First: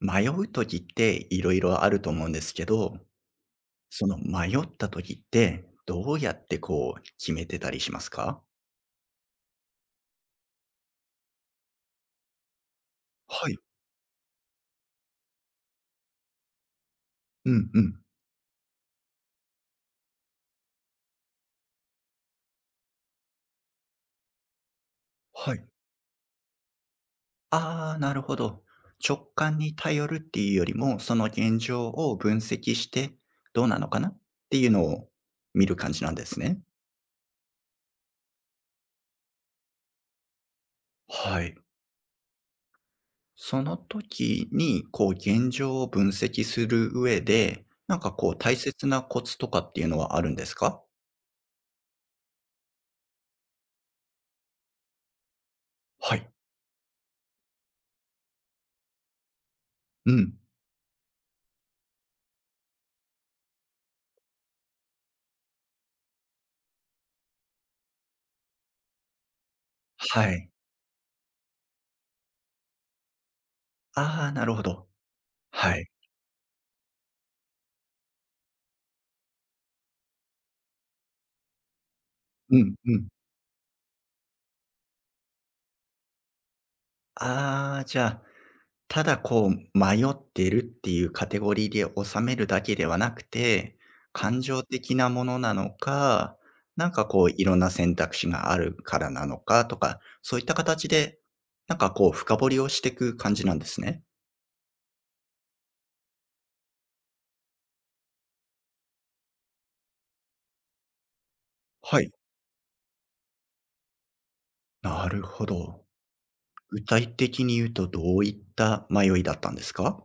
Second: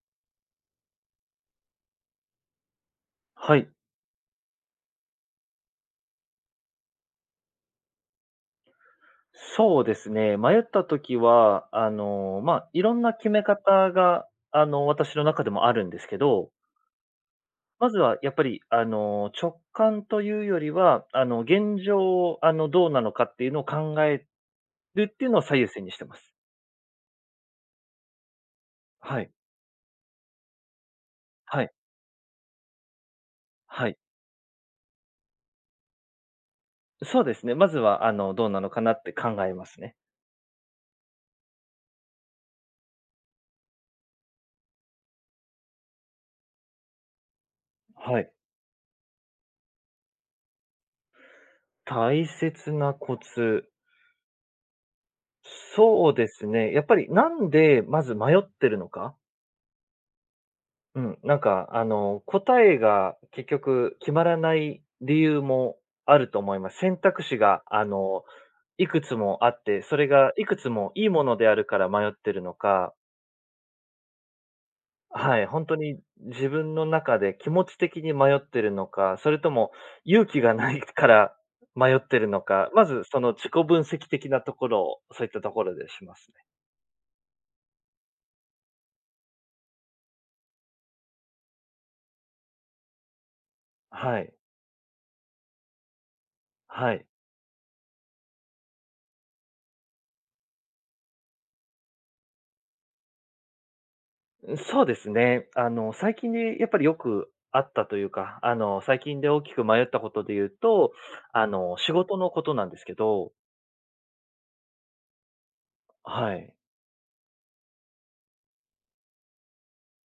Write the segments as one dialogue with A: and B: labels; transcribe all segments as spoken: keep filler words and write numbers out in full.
A: 迷う時っていろいろあると思うんですけど、
B: はい。
A: その迷った時って、どうやってこう決めてたりしますか？
B: そうですね。迷った時は、あの、まあ、いろんな決め
A: はい。
B: 方が、あの、私の中でもあるんですけど、
A: うんう
B: まず
A: ん。
B: はやっぱり、あの、直感というよりは、あの、現状、あの、どうなのかっていうのを考えるっていうのを
A: は
B: 最
A: い。
B: 優先にしてます。
A: ああ、なるほど。直
B: はい。
A: 感に頼るっていうよりも、その現
B: はい。
A: 状を分析して、どうなの
B: はい。
A: かなっていうのを見る感じなんですね。
B: そうですね。まずは、あの、どうなのかなって考えますね。
A: はい。その時に、こう現状を分析する上で、なんか
B: は
A: こ
B: い。
A: う大切なコツとかっていうのはあるんですか？
B: 大切なコツ。そう
A: はい。
B: ですね。やっぱりなんでまず迷ってるのか。
A: うん、
B: うん、なんか、あの、答えが結局決まらない理由もあると思います。選択肢が、あの、いくつもあって、それ
A: は
B: がい
A: い。
B: くつもいいものであるから迷ってるのか、
A: ああ、なるほど。
B: はい、本
A: は
B: 当
A: い。
B: に自分の中で気持ち的に迷ってるのか、それとも勇気がないから迷ってるの
A: う
B: か、
A: ん、
B: ま
A: う
B: ず
A: ん。
B: その自己分析的なところを、そういったところでしますね。
A: ああ、じゃあ、ただこう迷ってるっていうカテゴリーで収めるだけではなくて、
B: はい、
A: 感情的なものなのか、なん
B: は
A: か
B: い。
A: こういろんな選択肢があるからなのかとか、そういった形で、なんかこう深掘りをしていく感じなんですね。
B: そうですね。あの、最近でやっぱりよくあったというか、あの、最近で大きく迷ったことで言うと、あの、仕
A: はい。
B: 事のことなんですけど、
A: なるほど。
B: はい。
A: 具体的に言うとどういった迷いだったんですか？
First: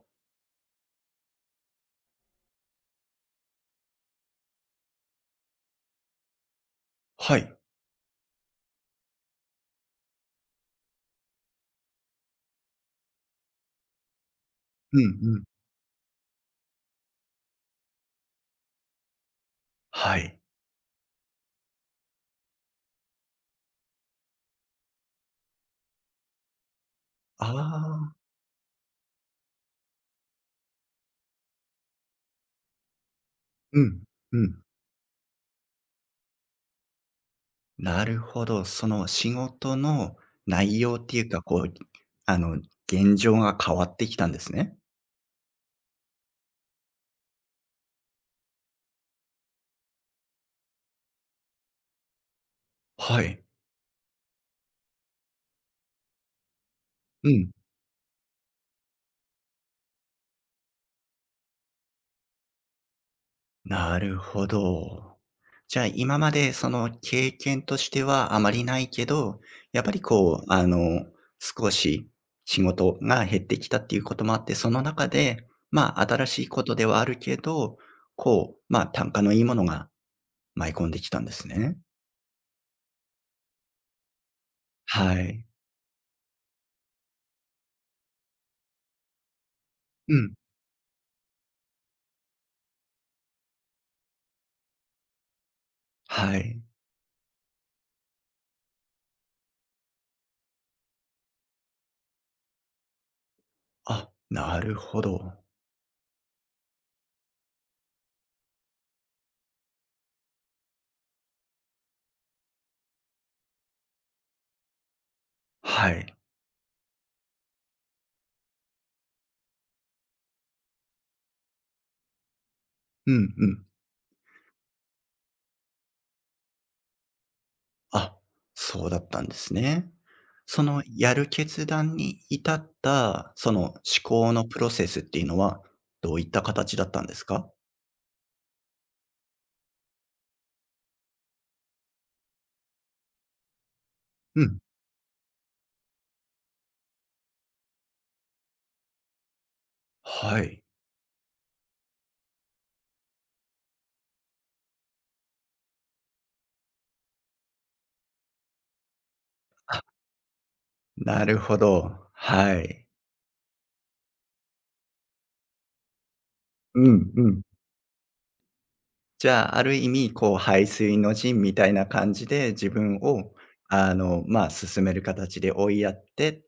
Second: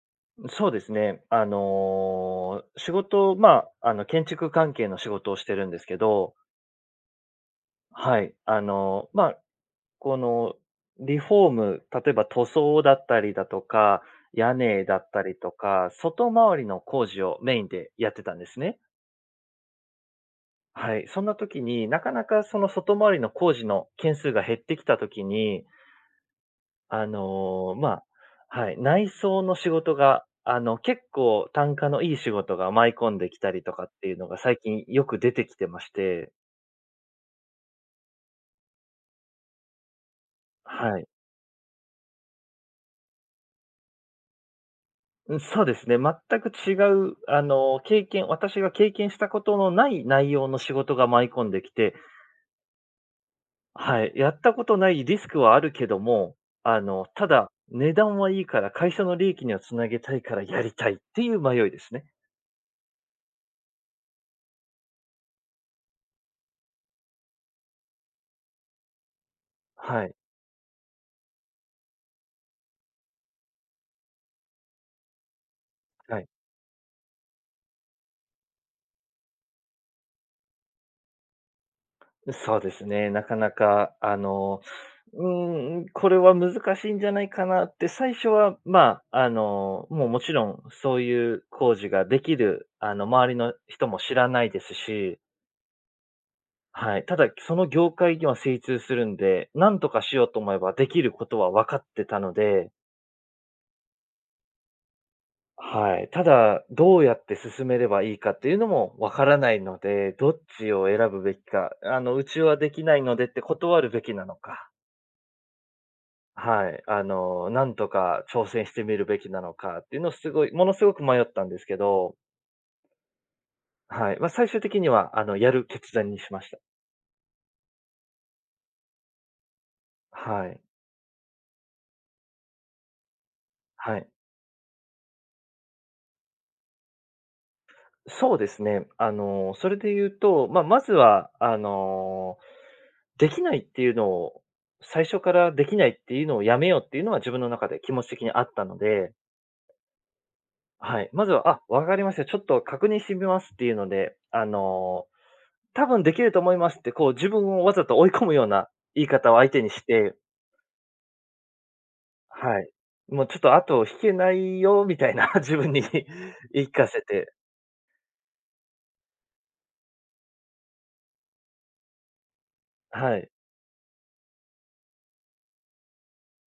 B: そうですね。あの、仕事、まあ、あの、建築関係の仕事をしてるんですけど、
A: はい。
B: はい。あの、まあ、この、リフォーム、例えば塗装だったりだとか、屋根だ
A: うん
B: ったり
A: うん。
B: とか、外回りの工事をメインでやってたんですね。
A: はい。
B: はい、そんな時に、なかなかその外回りの工事の件数が減ってきた時に、あ
A: あ
B: の、ま
A: あ。
B: あ、はい、内装の仕事が、あの、結構単価のいい仕事が舞い込んできたりと
A: う
B: かっ
A: ん。
B: ていうの
A: う
B: が最
A: ん。
B: 近よく出てきてまして、
A: なるほど。その仕事の内容
B: は
A: っ
B: い。
A: ていうか、こう、あの、現状が変わってきたんですね。
B: うん、そうですね、全く違う、あの、経験私が経験したことのない内容の仕事が舞い込んできて、
A: はい。
B: はい、やったことないリスクはあるけども、あの、た
A: うん。
B: だ、値段はいいから会社の利益にはつなげたいからやりたいっていう迷いですね。
A: なるほど。じゃあ今までその経験としてはあまりないけど、やっぱり
B: はい。
A: こう、あの、少し仕事が減ってきたっていうこともあって、その中で、まあ
B: は
A: 新
B: い。
A: しいことではあるけど、こう、まあ単価のいいものが舞い込んできたんですね。
B: そうですね。なかなか、あの、
A: は
B: う
A: い。
B: ーん、これは難しいんじゃないかなって、最初は、まあ、あの、もう
A: う
B: も
A: ん。
B: ちろん、そういう工事ができる、あの、周りの人も知らないですし、
A: はい。
B: はい。ただ、その業界には精通するんで、なんとかしようと思えばできることは分かってたので、
A: あ、なるほど。
B: はい。ただ、どうやって進めればいいかっていうのもわからないので、どっちを選ぶべきか、あの、うちはできないのでって断るべきなのか、
A: はい。
B: はい。あの、なんとか挑戦してみるべきなのかっていうのをすごい、ものすごく迷ったんですけど、
A: うんうん。
B: はい。まあ、最終的には、あの、やる決断にしました。
A: あ、そうだったんですね。
B: はい。
A: そのやる決断に至った、その思
B: はい。
A: 考のプロセスっていうのは、どういった形だったんですか？
B: そうですね。あの、それで言うと、まあ、まずは、あの、できないっていうの
A: う
B: を、
A: ん。
B: 最初からできないっていうのをやめようっていうのは自分の中で気持ち的にあったので、
A: はい。
B: はい。まずは、あ、わかりました。ちょっと確認してみますっていうので、あの、多分できると思いますって、こう自分をわざと追い込むような言い方を相手にして、
A: なるほど。は
B: はい。
A: い。
B: もうちょっと後を引けないよみたいな 自分に 言い聞
A: う
B: かせ
A: んう
B: て、
A: ん。じゃあ、ある意味、こう排水の陣みたいな感じで、自分
B: はい。
A: をあの、ま、あ進める形で追いやってっ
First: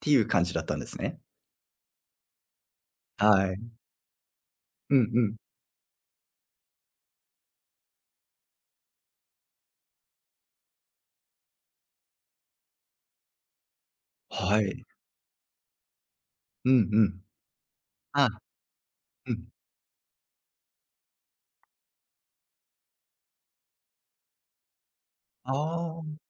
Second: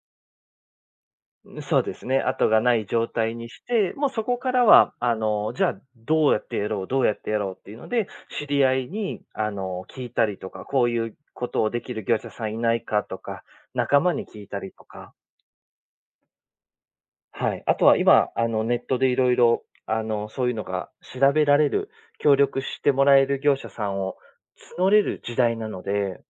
A: ていう感じだったんですね。
B: そうですね。後がない状態に
A: はい。
B: して、もうそこから
A: う
B: は、
A: ん
B: あ
A: うん。
B: の、じゃあ、どうやってやろう、どうやってやろうっていうので、知り合いに、あの、聞いたりとか、こういうことをできる業者さんいないかとか、仲間に聞いた
A: は
B: り
A: い。
B: とか、
A: うんうん。
B: はい。あとは
A: あ。
B: 今、あの、ネットでい
A: う
B: ろい
A: ん。
B: ろ、あの、そういうのが調べられる、協力してもらえる業者さんを募れる時代なの
A: ああ。
B: で、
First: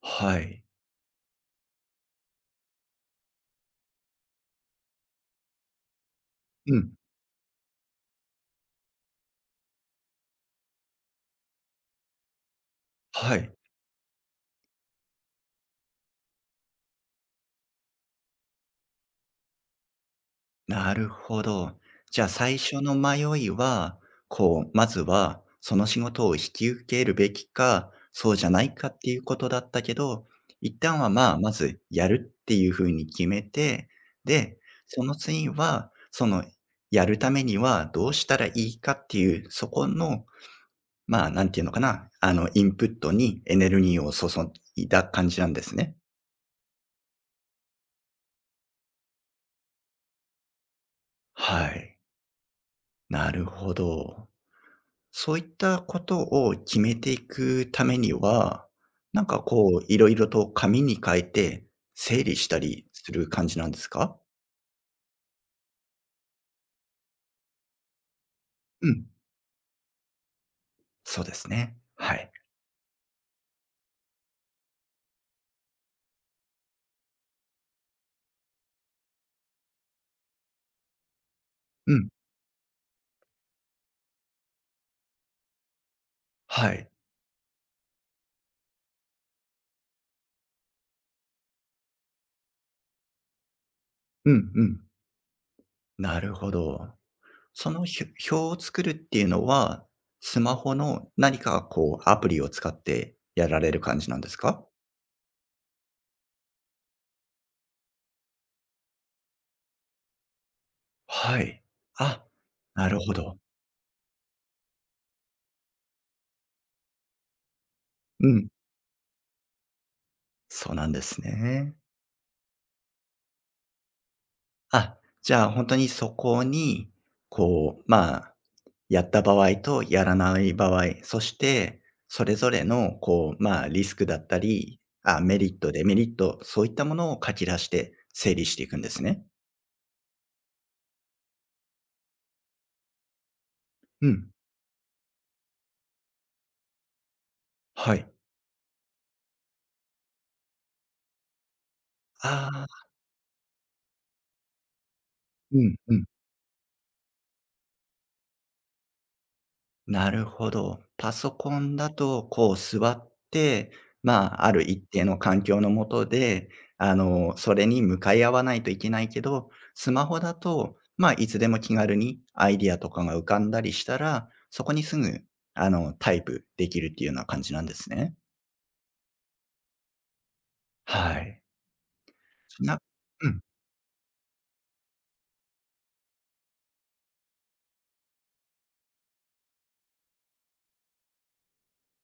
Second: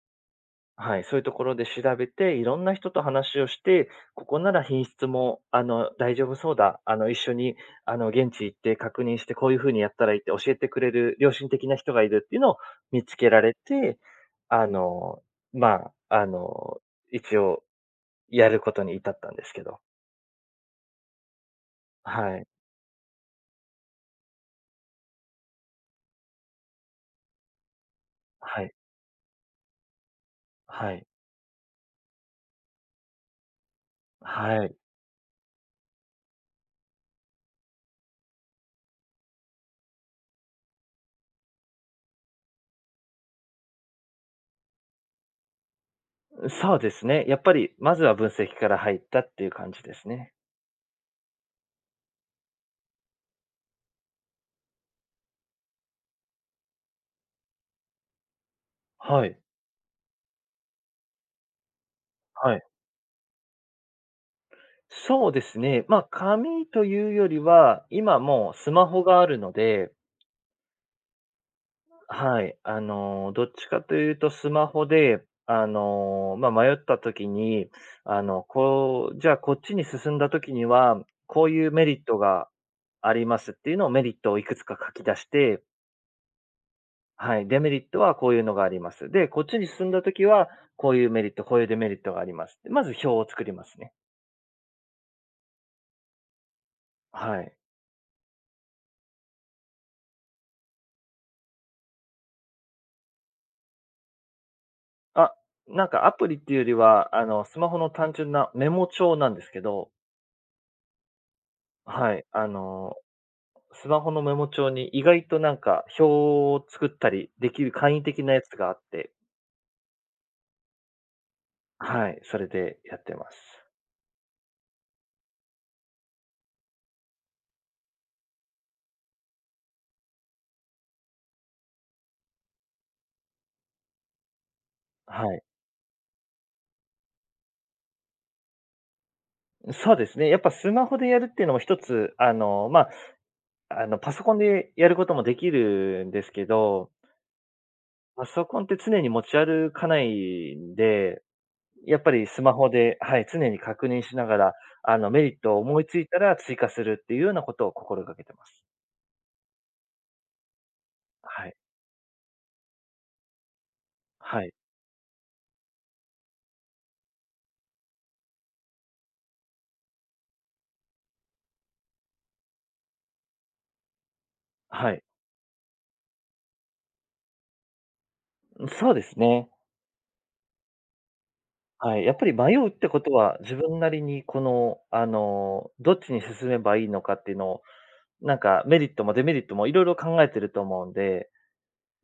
A: はい。
B: はい、そういうところで調べて、いろんな人と話をして、ここなら品質も、あの、大丈夫そう
A: う
B: だ。
A: ん。
B: あの、一緒に、あの、現地行って確認して、こういうふうにやったらいいって教えてくれる良心的な人がいるっていうのを見つけ
A: は
B: られ
A: い。
B: て、あの、まあ、あの、一応やることに至ったんですけど。
A: なるほど。じゃあ
B: はい。
A: 最初の迷いは、こう、まずはその仕事を引き受けるべきか、そうじゃ
B: は
A: ない
B: い。
A: かっていうことだったけど、一
B: は
A: 旦
B: い。
A: はまあ、まずやるっていうふうに決めて、で、
B: はい。
A: その次は、その、やるためにはどうしたらいいかっていう、そこの、まあ、なんていうのかな、あの、インプットにエネルギーを注いだ感じなんですね。
B: そうですね。やっぱり、まずは分析から入ったっていう感じですね。
A: はい。なるほど。そういったことを決めていくためには、な
B: は
A: ん
B: い。
A: かこう、いろいろと紙に書いて整理し
B: は
A: た
B: い。
A: りする感じなんですか？
B: そうですね。まあ、紙というよりは、今もうス
A: う
B: マホ
A: ん、
B: があるので、
A: そうですね。はい。
B: はい。あのー、どっちかというとスマホで、あのー、まあ、迷った時に、あの、こう、じゃあこっちに進んだ時には、こういうメ
A: う
B: リッ
A: ん、
B: トがありますっていうのをメリットをいくつか書き出して、
A: はい。
B: はい。デメリットはこういうのがあります。で、こっちに進んだ時は、こういうメリット、こういうデメリットがあります。まず表を作りますね。
A: うんうん。なるほど。
B: はい。
A: その、ひ表を作るっていうのは、スマホの何かこうアプリを使ってやられる感じなんですか？
B: あ、なんかアプリっていうよりは、あの、スマホの単純なメモ帳なんですけど、
A: はい。
B: は
A: あ、
B: い、あ
A: な
B: の、
A: るほど。
B: スマホのメモ帳に意外となんか表を作ったりできる簡易的
A: う
B: なや
A: ん、
B: つがあって、
A: そうなんですね。
B: はい、それでやってます。
A: あ、じゃあ、本当にそこに、こう、まあ、やった場合とやらない場合、そしてそれぞれの、こう、まあ、リスクだったり、あ、
B: は
A: メ
B: い。
A: リット、デメリット、そういったものを書き出して整理していくんですね。
B: そうですね。やっぱスマホでやるっていうのも一つ、あの、まあ、あの、
A: う
B: パソ
A: ん、
B: コンでやることもできるんですけど、
A: はい。
B: パソコンって常に持ち歩かないんで、やっぱりスマ
A: あ
B: ホ
A: あ、
B: で、はい、常に確認しながら、あの、メリットを
A: うん
B: 思い
A: う
B: つ
A: ん。
B: いたら追加するっていうようなことを心がけてます。
A: なるほど。パソ
B: はい。
A: コンだと、こう座って、ま
B: は
A: あ、あ
B: い。
A: る一定の環境の下で、あの、それに向かい合わないといけないけど、スマホだと、まあ、いつでも気軽にアイディアとかが浮かんだりしたら、そこに
B: は
A: す
B: い。
A: ぐ、あの、タイプできるっていうような感じなんですね。
B: そうですね。
A: はい。
B: はい。やっぱり迷
A: ち
B: うっ
A: な
B: てこと
A: う
B: は、
A: ん、
B: 自分なりにこの、あの、どっちに進めばいいのかっていうのを、なんかメリットもデメリットもいろいろ考えてると思うんで、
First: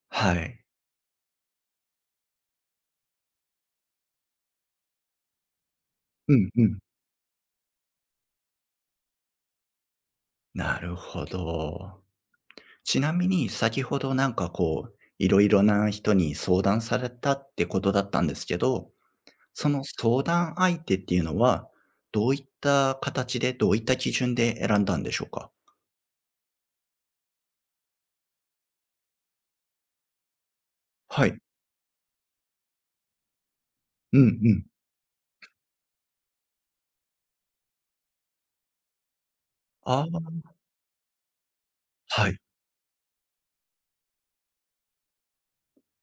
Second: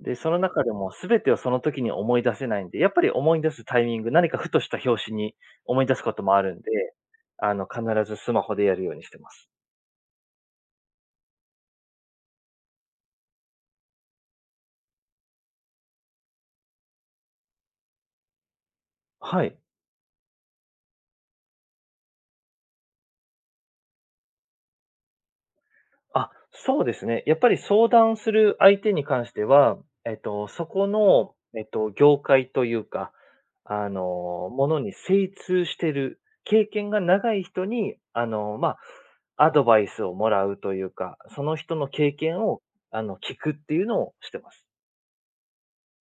B: で、そ
A: は
B: の
A: い。
B: 中でも全てをその時に思い出せないんで、やっぱり思い出すタイミング、何かふとした拍子に思い出すことも
A: う
B: あ
A: ん
B: るん
A: う
B: で、
A: ん。
B: あの、必ずスマホでやるようにしてます。
A: なるほど。ちなみに先ほどなんかこう、いろいろな人に相談されたってことだったんですけど、
B: はい。
A: その相談相手っていうのは、どういった形で、どういった基準で選んだんでしょうか？
B: あ、そうですね。やっぱり相談する相手に関しては、えっと、そこ
A: は
B: の、
A: い。
B: えっと、業界というか、あ
A: うんう
B: の、
A: ん。
B: ものに精通してる、経験が長い人に、あの、まあ、アドバイスをも
A: あ
B: らうというか、その人の経
A: あ、はい。
B: 験を、あの、聞くっていうのをしてます。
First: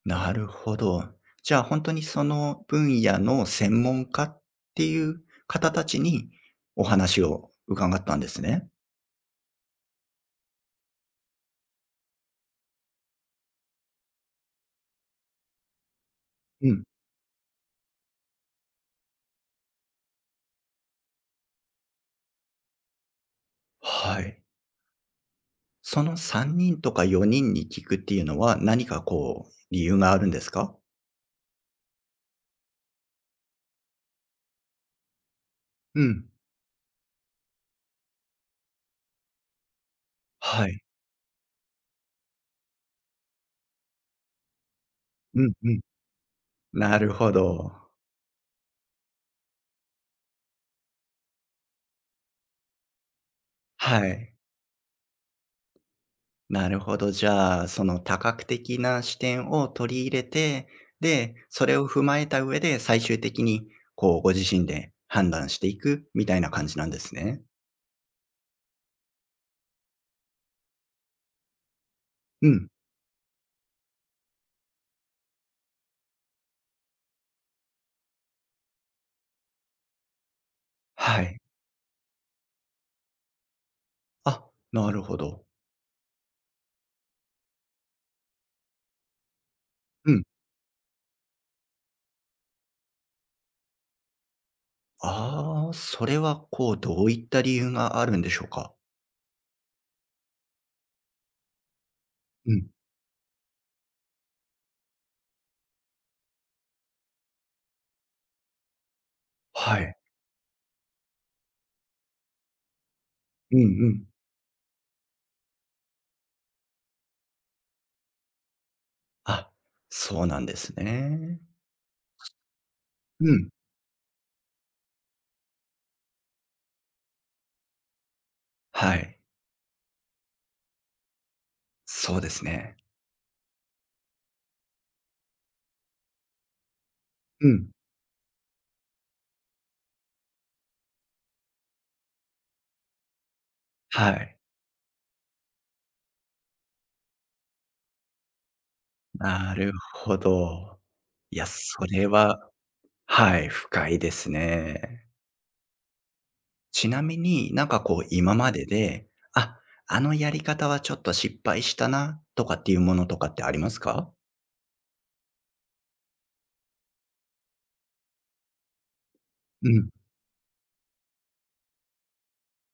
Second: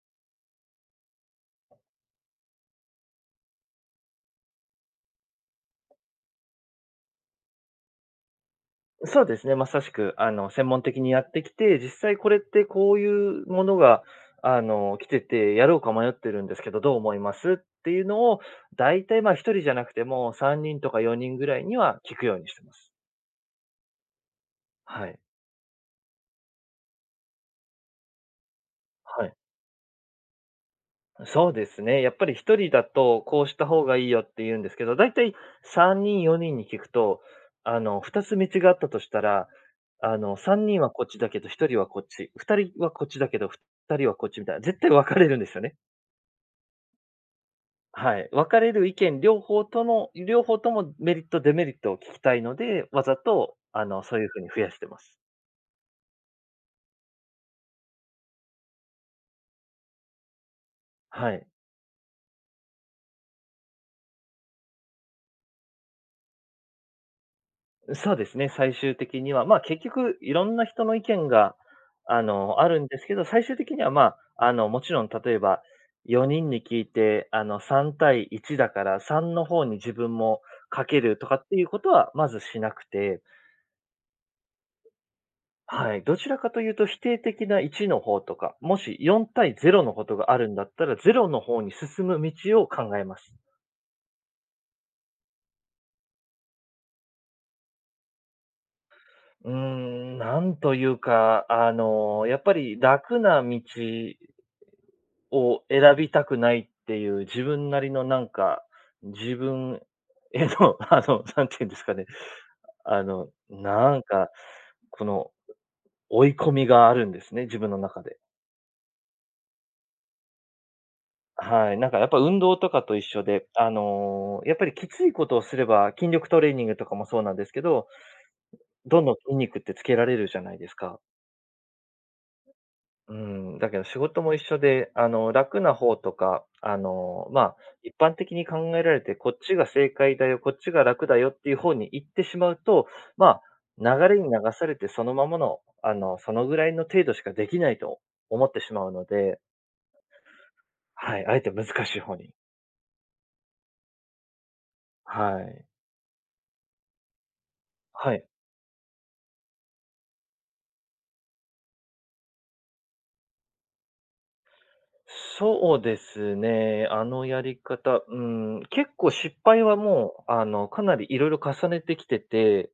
A: なるほど。じゃあ、本当にその分野の専門家っていう方たちにお話を伺ったんですね。
B: そうですね、まさしく、あの、専門的にやってきて、実際これってこういうものが、あの、来てて、やろうか迷ってるんですけ
A: う
B: ど、
A: ん。
B: どう思います？っていうのを、大体、ま、ひとりじゃなくても、さんにんとかよにんぐらいには聞くようにしてます。
A: はい。
B: はい。
A: そのさんにんとかよにんに聞くっていうのは、何か
B: はい。
A: こう理由があるんですか？
B: そうですね、やっぱりひとりだと、こうした方がいいよって言うんですけど、大体
A: う
B: さんにん、
A: ん。
B: よにんに聞くと、あの、ふたつ道があったとしたら、あの、3
A: はい。
B: 人はこっちだけど、ひとりはこっち、ふたりはこっちだけど、ふたりはこっちみたいな、絶対分かれるん
A: う
B: で
A: ん
B: すよ
A: う
B: ね。
A: ん。なるほど。
B: はい、分かれる意見両方との両方ともメリット、デメリットを聞きたいので、わざと、あ
A: は
B: の、そういう
A: い。
B: 風に増やしてます。
A: なるほど。じゃあ、その多角的な視点を取り入れて、で、
B: はい。
A: それを踏まえた上で最終的に、こう、ご自身で判断していくみたいな感じなんですね。
B: そうですね、最終的には、まあ、結局いろんな人の意見が、あ
A: う
B: の、あ
A: ん。
B: るんですけど、最終的には、まあ、あの、もちろん例えばよにんに聞いて、あの、さん対いちだからさんの方に自分もかける
A: は
B: とか
A: い。
B: っていうことはまずしなくて、
A: あ、なるほど。
B: はい。どちらかというと否定的ないちの方とか、もしよん対ゼロのこ
A: う
B: と
A: ん。
B: があるんだったら、ゼロの方に進む道を考えます。
A: ああ、それは、こう、どういった理由があるんでしょうか？
B: うーん、なんというか、あの、やっ
A: う
B: ぱ
A: ん。
B: り楽な道を選びたくないっていう自分なりのなんか、自
A: は
B: 分
A: い。
B: への、あの、なんていうんですかね。あの、
A: うんう
B: なん
A: ん。
B: か、この追い込みがあるんですね、自分の中で。
A: あ、そうなんですね。
B: はい、なんかやっぱ運動とかと一緒
A: うん。
B: で、あの、やっぱりきついことをすれば、筋力トレーニングとかもそうなんですけど、
A: は
B: どんどん
A: い。
B: 筋肉ってつけられるじゃないですか。
A: そうですね。
B: うん、だけど仕事も一緒で、あの、楽な方とか、あの、ま
A: う
B: あ、
A: ん。
B: 一般的に考えられて、こっちが正解だよ、こっちが楽だよっていう方に行ってしまうと、まあ、
A: は
B: 流れに流
A: い。
B: されてそのままの、あの、そのぐらいの程度しかできないと思ってしまうので、
A: なるほど。
B: はい、あ
A: い
B: え
A: や、
B: て難
A: そ
B: しい
A: れ
B: 方に。
A: ははい、深いですね。
B: はい。
A: ちなみになんかこう
B: はい。
A: 今までで、あ、あのやり方はちょっと失敗したなとかっていうものとかってありますか？
B: そうですね。あのやり方、うん、結構失敗
A: う
B: は
A: ん。
B: もう、あの、かなりいろいろ重ねてきてて、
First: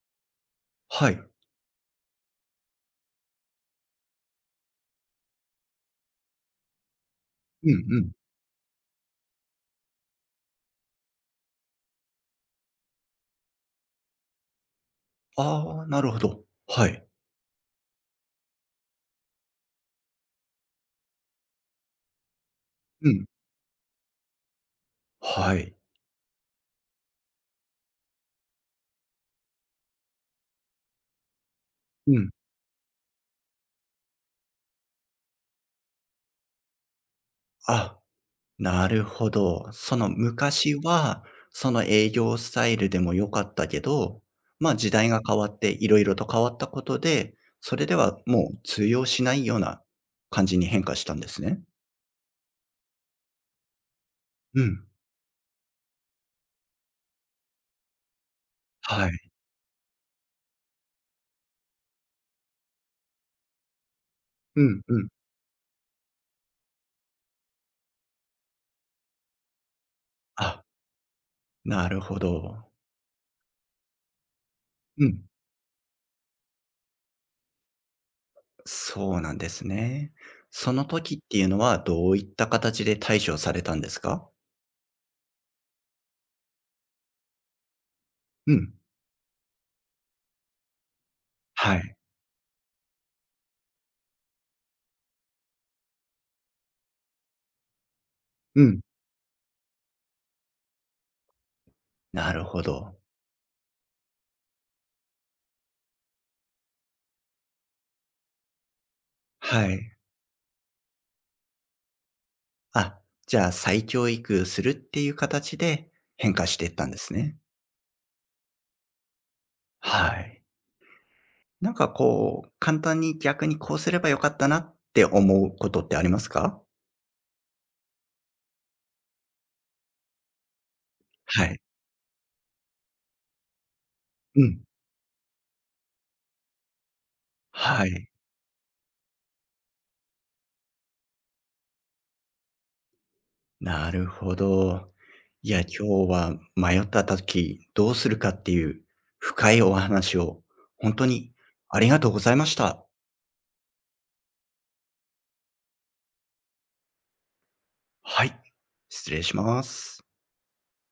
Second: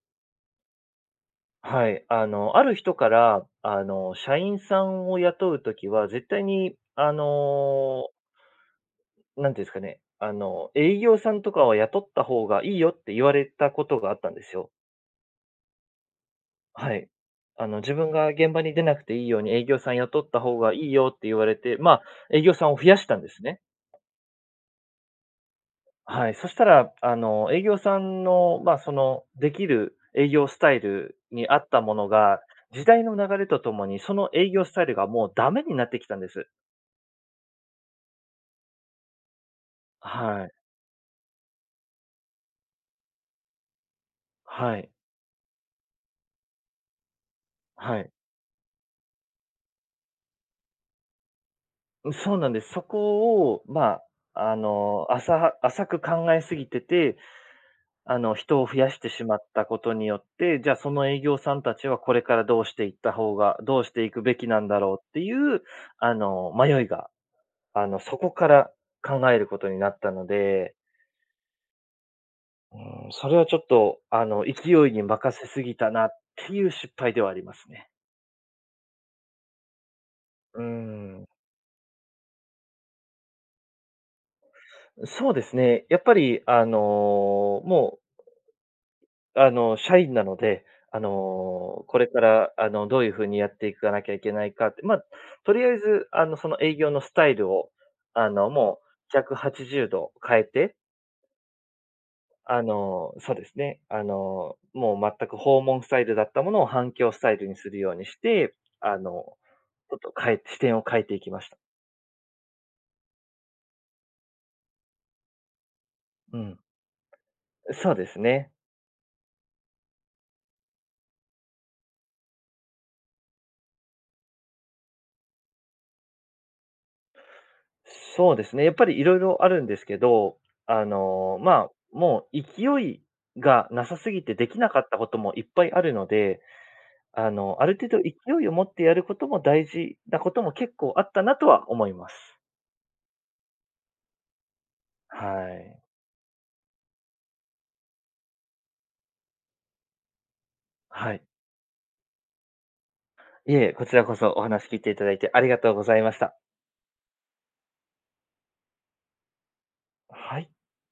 A: はい。
B: はい。あの、ある人から、あの、社員さんを雇うときは、絶対に、あ
A: うんう
B: の、
A: ん。
B: なんていうんですかね、あの、営業さんとかは雇った方がいいよって言われたことがあったんですよ。
A: ああ、なるほど。は
B: は
A: い。
B: い。あの、自分が現場に出なくていいように営業さん雇った方がいいよって言われて、まあ、営業さんを増やし
A: う
B: たん
A: ん。
B: ですね。
A: はい。
B: はい、そしたら、あの、営業さんの、まあ、その、できる営業スタイルに合ったもの
A: うん。
B: が、時代の流れとともに、その営業スタイルがもうダメになってきたんです。
A: あ、なるほど。その
B: はい。
A: 昔は、その営業スタイルでも良かったけど、ま、あ
B: は
A: 時
B: い。
A: 代が変わっていろいろと変わったことで、それで
B: はい。
A: はもう通用しないような感じに変化したんですね。
B: そうなんです。そこを、まあ、あ
A: うん。
B: の、浅浅く考えすぎてて、あの、人を増やし
A: は
B: てし
A: い。
B: まったことによって、じゃあ、その営業さんたちはこれからどうしていった方がどうしていくべきな
A: う
B: んだ
A: ん
B: ろ
A: う
B: うっ
A: ん。
B: ていう、あの、迷いがあの、そこから考えることになったの
A: あ、
B: で、
A: なるほど。
B: うん、それはちょっと、あの、勢いに
A: うん。
B: 任せすぎたなっていう失敗ではありますね。
A: そうなんですね。
B: う
A: その時っ
B: ん。
A: ていうのはどういった形で対処されたんですか？
B: そうですね。やっぱり、あの、も
A: うん。
B: う、あの、社員なので、あ
A: は
B: の、
A: い。
B: これから、あの、どういう風にやっていかなきゃいけないかって、まあ、とりあえず、あの、その営業のスタイルを、あの、
A: う
B: も
A: ん。
B: うひゃくはちじゅうど変えて、
A: なるほ
B: あ
A: ど。
B: の、そうですね。あの、もう全く訪問スタイルだったものを反響スタイルにするようにして、あの、
A: はい。
B: ちょっと変え視点を変えていきました。
A: あ、じゃあ再教育するっていう形で変
B: う
A: 化し
B: ん。
A: ていったんですね。
B: そうですね。
A: はい。なんかこう、簡単に逆にこうすればよかったなって思うことってありますか？
B: そうですね。やっぱりいろいろあるんですけど、あの、
A: はい。
B: まあ、もう勢いがなさすぎて
A: う
B: でき
A: ん。
B: なかったこともいっぱいあるので、あの、ある
A: は
B: 程度
A: い。
B: 勢いを持ってやることも大事なことも結構あったなとは思います。
A: なるほど。い
B: は
A: や、
B: い。
A: 今日は迷った時どうするかっていう深いお話を本当
B: はい。
A: にありがとうございました。
B: いえ、こちらこそお話聞いていただいてありがとうございました。
A: はい、失礼します。
B: はい。